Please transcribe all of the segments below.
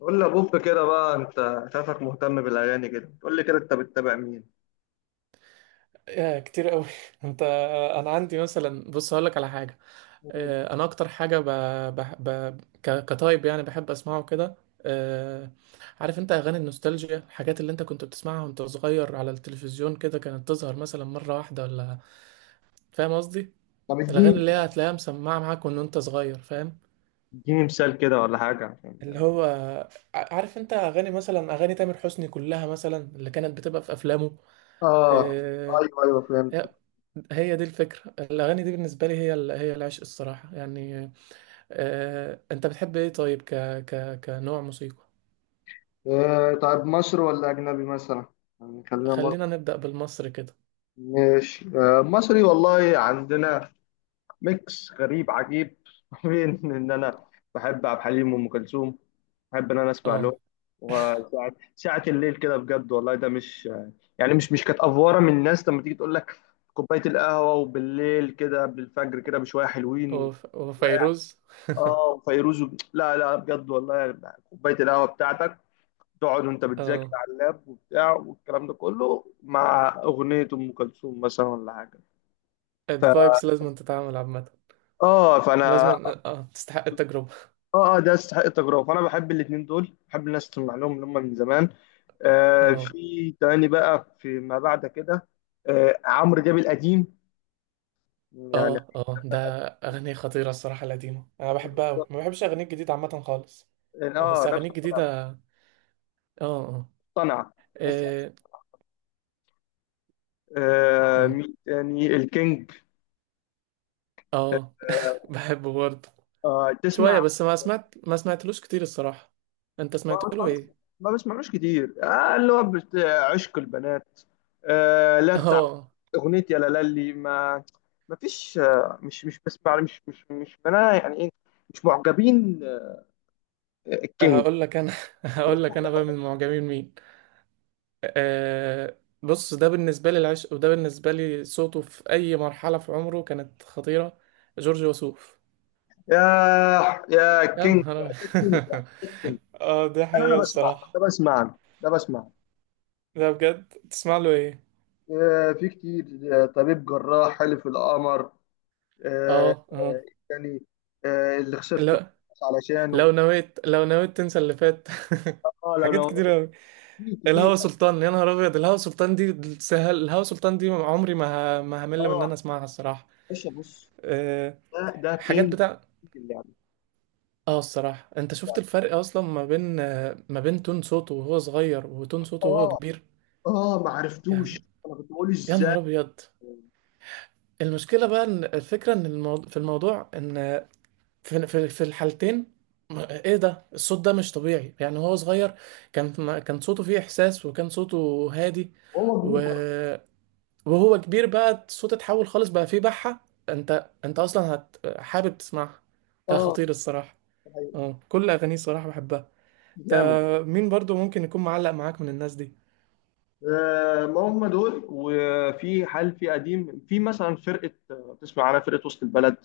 قول لي يا بوب كده بقى، انت شايفك مهتم بالاغاني كده. قول لي كده، انت بتتابع مين؟ يا كتير قوي انت انا عندي مثلا بص هقول لك على حاجه. انا اكتر حاجه كتايب يعني بحب اسمعه كده. آه، عارف انت اغاني النوستالجيا، الحاجات اللي انت كنت بتسمعها وانت صغير على التلفزيون كده، كانت تظهر مثلا مره واحده ولا؟ فاهم قصدي، طب الاغاني اديني، اللي هي هتلاقيها مسمعه معاك وان انت صغير، فاهم؟ اديني مثال كده ولا حاجه عشان. اللي هو عارف انت اغاني، مثلا اغاني تامر حسني كلها مثلا اللي كانت بتبقى في افلامه. اه، آه، ايوه ايوه، فهمت. هي دي الفكرة. الأغاني دي بالنسبة لي هي هي العشق الصراحة يعني. أنت بتحب إيه طيب ك ك كنوع موسيقى؟ آه طيب، مصري ولا اجنبي مثلا؟ يعني خلينا مصري. خلينا نبدأ بالمصري كده. ماشي، آه مصري. والله عندنا ميكس غريب عجيب بين ان انا بحب عبد الحليم وام كلثوم، بحب ان انا اسمع لهم. أه وساعة الليل كده بجد، والله ده مش يعني مش مش كانت افوره من الناس لما تيجي تقول لك كوبايه القهوه، وبالليل كده قبل الفجر كده بشويه حلوين وفيروز. اه، وفيروز لا لا، بجد والله، يعني كوبايه القهوه بتاعتك تقعد وانت بتذاكر أه على اللاب وبتاع، والكلام ده كله مع اغنيه ام كلثوم مثلا ولا حاجه. ف... الفايبس لازم تتعامل عامة، اه لازم. فانا، أه تستحق التجربة. اه اه، ده يستحق التجربه. فانا بحب الاثنين دول، بحب الناس تسمع لهم، اللي هم من زمان. آه، أه في تاني بقى في ما بعد كده. آه عمرو دياب القديم، يعني. أه أه ده أغنية خطيرة الصراحة، القديمة أنا بحبها أوي، ما بحبش أغاني الجديدة عامة خالص يعني، بس اه أغاني نفس الكلام، الجديدة. أه أه مقتنع. بس إيه، آه، أه مين تاني؟ الكينج. أه آه. بحبه برضه آه، تسمع؟ شوية بس ما سمعتلوش كتير الصراحة. انت ما سمعت له بسمعلوش، ايه؟ ما بسمعلوش كتير. آه، اللي هو عشق البنات. آه لا، بتاع اه. اغنيه يا لالي ما. ما فيش، آه مش بسمع، مش انا يعني ايه، مش معجبين. كينج؟ هقول لك انا، هقول لك انا بقى من معجبين مين. أه بص، ده بالنسبة لي العشق، وده بالنسبة لي صوته في اي مرحلة في عمره كانت خطيرة. جورج وسوف، يا يا يا كينج. نهار كينج، أبيض. كينج. اه دي انا حقيقة انا بسمع ده، الصراحة. بسمع ده، بسمع. ده بجد، تسمع له ايه؟ آه، في كتير. آه، طبيب جراح، حلف القمر. آه، اه اه. آه، يعني آه، اللي خسرت كنت لو علشانه. لو نويت، لو نويت تنسى اللي فات. اه لو، حاجات لو كتير. كتير كتير. الهوى سلطان، يا نهار ابيض. الهوى سلطان دي سهل، الهوى سلطان دي عمري ما ما همل من ان اه انا اسمعها الصراحه. باشا بص، أه ده ده حاجات كينج بتاع. في اللعبه. اه الصراحه انت شفت الفرق اصلا ما بين، آه، ما بين تون صوته وهو صغير وتون صوته وهو اه كبير اه ما عرفتوش، يعني. انا كنت بقول يا ازاي. نهار ابيض. المشكله بقى ان الفكره، ان الموضوع، في الموضوع ان في الحالتين. ايه ده، الصوت ده مش طبيعي يعني. هو صغير كان صوته فيه احساس، وكان صوته هادي، هو و... كبير برضه. وهو كبير بقى الصوت اتحول خالص، بقى فيه بحة. انت اصلا حابب تسمعها. ده اه خطير الصراحة. ده حقيقي. اه كل اغانيه الصراحة بحبها. ده جامد. مين برضو ممكن يكون معلق معاك من الناس دي؟ آه، ما هم دول. وفي حال، في قديم، في مثلا فرقة، آه، تسمع عنها فرقة وسط البلد.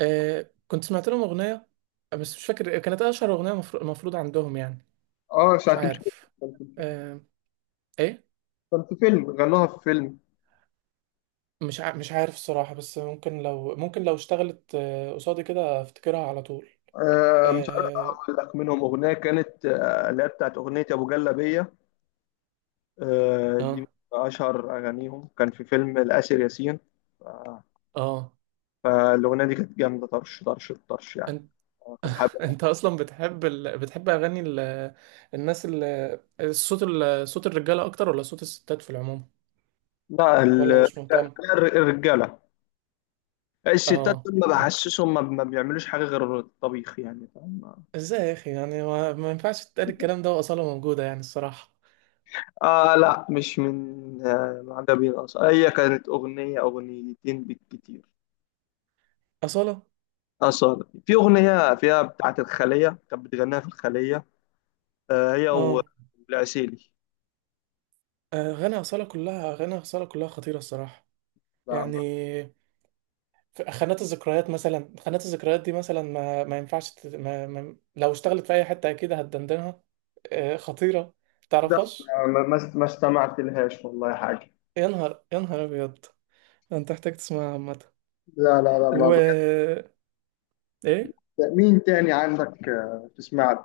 آه كنت سمعت لهم اغنية، بس مش فاكر كانت اشهر اغنية مفروض عندهم يعني، اه مش ساعة تمشي. عارف. كان في فيلم، آه، ايه. كان في فيلم، غنوها في فيلم. مش عارف الصراحة، بس ممكن لو، ممكن لو اشتغلت، آه، قصادي كده افتكرها على طول. آه، مش عارف اه اقول لك منهم اغنية كانت آه، اللي هي بتاعت اغنية ابو جلابية. آه دي من اشهر اغانيهم، كان في فيلم الاسر ياسين. آه، اه آه. فالاغنية دي كانت جامدة، طرش طرش طرش يعني. آه، كنت بحب. انت اصلا بتحب ال... بتحب اغاني ال... الناس ال... الصوت ال... صوت الرجاله اكتر ولا صوت الستات في العموم، لا ولا مش مهتم؟ الرجالة. اه الستات دول ما اه. بحسسهم، ما بيعملوش حاجة غير الطبيخ، يعني فاهم. ازاي يا اخي يعني ما ينفعش تتقال الكلام ده واصاله موجوده يعني الصراحه. آه لا، مش من آه معجبين أصلا، هي كانت أغنية أغنيتين بالكتير. اصاله. أصلا في أغنية فيها بتاعة الخلية، كانت بتغنيها في الخلية. آه هي اه والعسيلي. اغاني اصاله كلها، اغاني اصاله كلها خطيره الصراحه لا، يعني. في خانات الذكريات مثلا، خانات الذكريات دي مثلا ما ينفعش تت... ما... ما... لو اشتغلت في اي حته اكيد هتدندنها. آه، خطيره. ده تعرفهاش؟ ما استمعت لهاش والله حاجة. يا نهار، يا نهار ابيض. انت محتاج تسمعها عامة. لا لا لا، ما بحب. و ايه، مين تاني عندك آه، تسمع له؟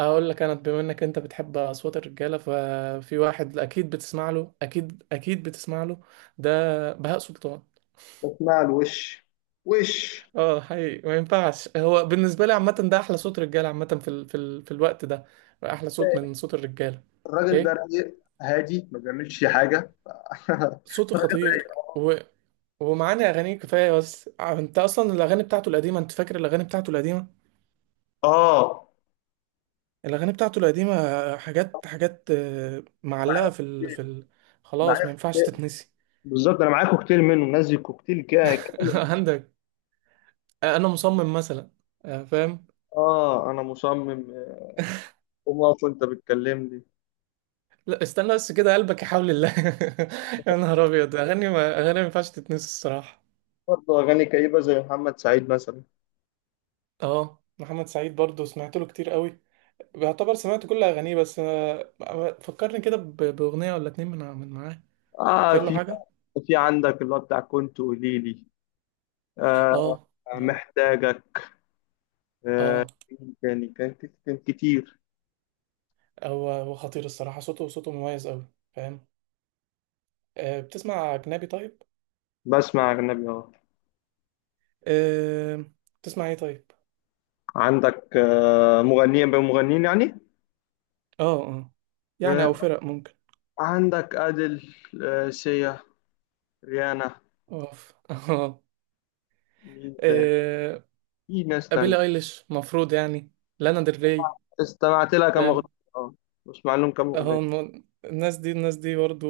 اقول لك انا، بما انك انت بتحب اصوات الرجاله ففي واحد اكيد بتسمع له، اكيد اكيد بتسمع له. ده بهاء سلطان. بسمع له. وش، وش؟ اه حقيقي ما ينفعش، هو بالنسبه لي عامه ده احلى صوت رجاله عامه في ال... في ال... في الوقت ده، احلى صوت من صوت الرجاله. الراجل ده ايه رايق، هادي، ما بيعملش حاجة صوته الراجل خطير، رايق. و... ومعاني اغانيه كفايه. بس انت اصلا الاغاني بتاعته القديمه، انت فاكر الاغاني بتاعته القديمه، آه الاغاني بتاعته القديمه حاجات حاجات، آه، معايا معلقه في في ال... في البيت، ال... خلاص ما معايا ينفعش تتنسي. بالظبط. انا معايا كوكتيل منه نازل، كوكتيل كده كامل. عندك. انا مصمم مثلا، آه، فاهم. اه انا مصمم، آه، قوم اقف وانت بتكلمني. لا استنى بس كده قلبك يحاول الله. يا نهار ابيض، اغاني، ما ينفعش تتنسي الصراحه. برضه اغاني كئيبه زي محمد سعيد مثلا. اه محمد سعيد برضو سمعت له كتير قوي، بيعتبر سمعت كل اغانيه، بس، آه، آه، فكرني كده باغنيه ولا اتنين من معاه. اه، فاكر له في، حاجه؟ في عندك اللي هو بتاع، كنت قولي لي. آه اه اه محتاجك. آه اه. يعني كان، كان كتير. هو خطير الصراحه، صوته صوته مميز قوي، فاهم. آه، بتسمع اجنبي طيب؟ بسمع اجنبي اه. أه... تسمع ايه طيب؟ عندك آه مغنيين بمغنيين يعني. اه اه يعني، او آه فرق ممكن. عندك ادل، آه سيا، ريانا. اوف اه. مين تاني؟ أه... في ناس تانية. بيلي ايليش مفروض يعني، لانا ديل ري، استمعت لها كام اغنيه. فاهم. اه، بسمع لهم كام اه اغنيه. الناس دي، الناس دي برضو.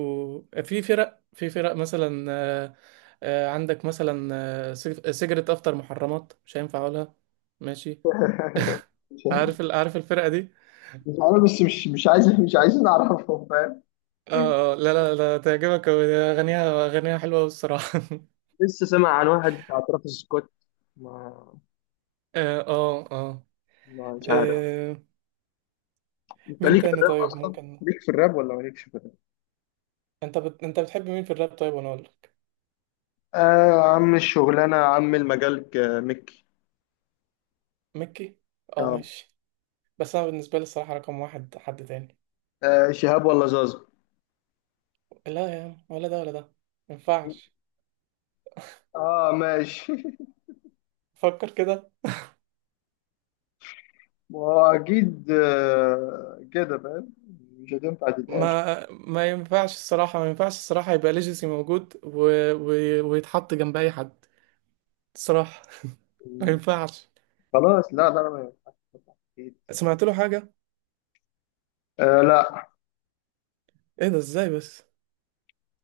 في فرق، مثلا، آه، آه، عندك مثلا، آه، سيجرت افتر محرمات، مش هينفع اقولها ماشي. مش عارف ال... عارف الفرقة دي؟ عارف، بس مش عايز، مش عايزين نعرفهم، فاهم. اه اه لا لا لا، تعجبك أوي، اغانيها اغانيها حلوة أوي الصراحة. لسه سامع عن واحد بتاع ترافيس سكوت. ما اه اه اه. ما مش عارف. آه، انت مين ليك في تاني الراب طيب اصلا؟ ممكن. ليك في الراب ولا مالكش في الراب؟ انت بت... انت بتحب مين في الراب طيب وانا اقول لك؟ آه عم الشغلانة، عم المجال، مكي. ميكي، اه اه. ماشي. بس انا بالنسبه لي الصراحه رقم واحد حد تاني. آه شهاب ولا زازا؟ لا يا عم، ولا ده ولا ده، ما ينفعش. اه ماشي فكر كده. ما هو اكيد آه كده فاهم، مش هتنفع تتقال. ما ينفعش الصراحه، ما ينفعش الصراحه يبقى ليجاسي موجود و... و... ويتحط جنب اي حد الصراحه. ما ينفعش. خلاص لا لا، ما ينفعش، أكيد. سمعت له حاجه؟ آه لا، ما ايه ده ازاي بس.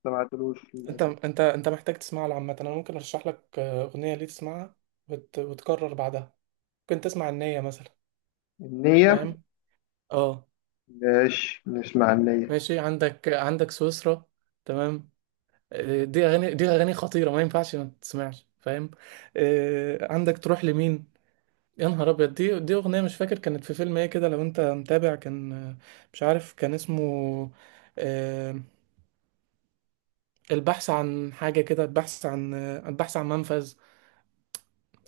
سمعتلوش انت للاسف. انت انت محتاج تسمع له عامه، انا ممكن ارشح لك، آه، اغنيه ليه تسمعها وتكرر بعدها. ممكن تسمع النية مثلا، النية؟ فاهم. اه ماشي نسمع النية. ماشي. عندك سويسرا، تمام. آه، دي اغاني، خطيره ما ينفعش ما تسمعش فاهم. آه، عندك تروح لمين. يا نهار ابيض، دي اغنيه مش فاكر كانت في فيلم ايه كده، لو انت متابع كان، آه، مش عارف كان اسمه، آه، البحث عن حاجه كده، البحث عن، آه، البحث عن منفذ.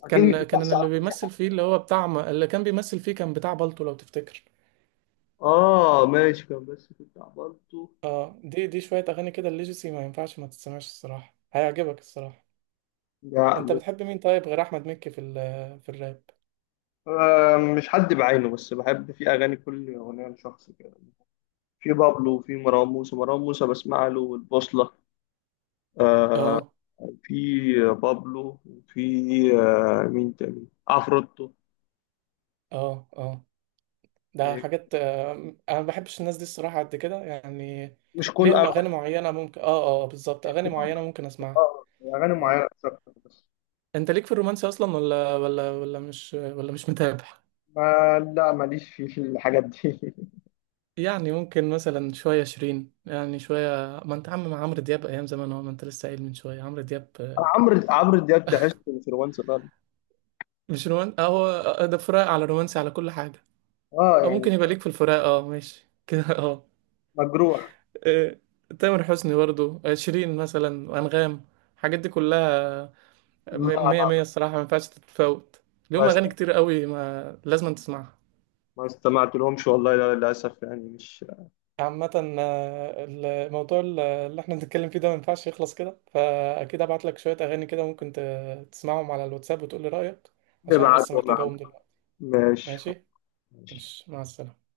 أكيد مش كان هتحصل على اللي النية. بيمثل فيه اللي هو بتاع اللي كان بيمثل فيه كان بتاع بالطو لو تفتكر. اه ماشي، كان بس كنت عبرته. اه دي دي شويه اغاني كده الليجسي، ما ينفعش ما تسمعش الصراحه، هيعجبك الصراحه. لا انت بتحب مين طيب غير احمد مكي في في الراب؟ آه، مش حد بعينه، بس بحب في أغاني، كل أغنية لشخص كده. في بابلو، وفي مروان موسى، مروان موسى بسمع له، والبوصلة. آه. اه في بابلو، وفي آه مين تاني، عفروتو. اه اه ده آه، حاجات، آه، انا ما بحبش الناس دي الصراحه قد كده يعني. مش كل ليهم أغاني. اغاني معينه ممكن، اه اه بالظبط، اغاني معينه ممكن اسمعها. آه، أغاني اه معينة بس أكتر بس. انت ليك في الرومانسي اصلا ولا مش متابع؟ ما لا، ماليش في الحاجات دي. يعني ممكن مثلا شويه شيرين، يعني شويه، ما انت عم مع عمرو دياب ايام زمان، هو ما انت لسه قايل من شويه عمرو دياب، آه، عمرو، عمرو دياب تحس انفلونسر. مش رومان. اه هو، آه، ده فراق على رومانسي على كل حاجه، اه او يعني، ممكن يبقى ليك في الفراق، اه ماشي. كده اه. مجروح. آه، تامر حسني برضو، آه، شيرين مثلا، انغام، الحاجات دي كلها لا مية لا مية لا، الصراحة، ما ينفعش تتفوت. ما ليهم است- أغاني كتير قوي ما لازم تسمعها ما استمعت لهمش والله، للأسف يعني مش. عامة. آه، الموضوع اللي احنا بنتكلم فيه ده ما ينفعش يخلص كده، فأكيد هبعت لك شوية أغاني كده ممكن تسمعهم على الواتساب وتقول لي رأيك، عشان بس ابعت ولا محتاج عم؟ أقوم دلوقتي. ماشي. ماشي؟ ماشي، مع السلامة.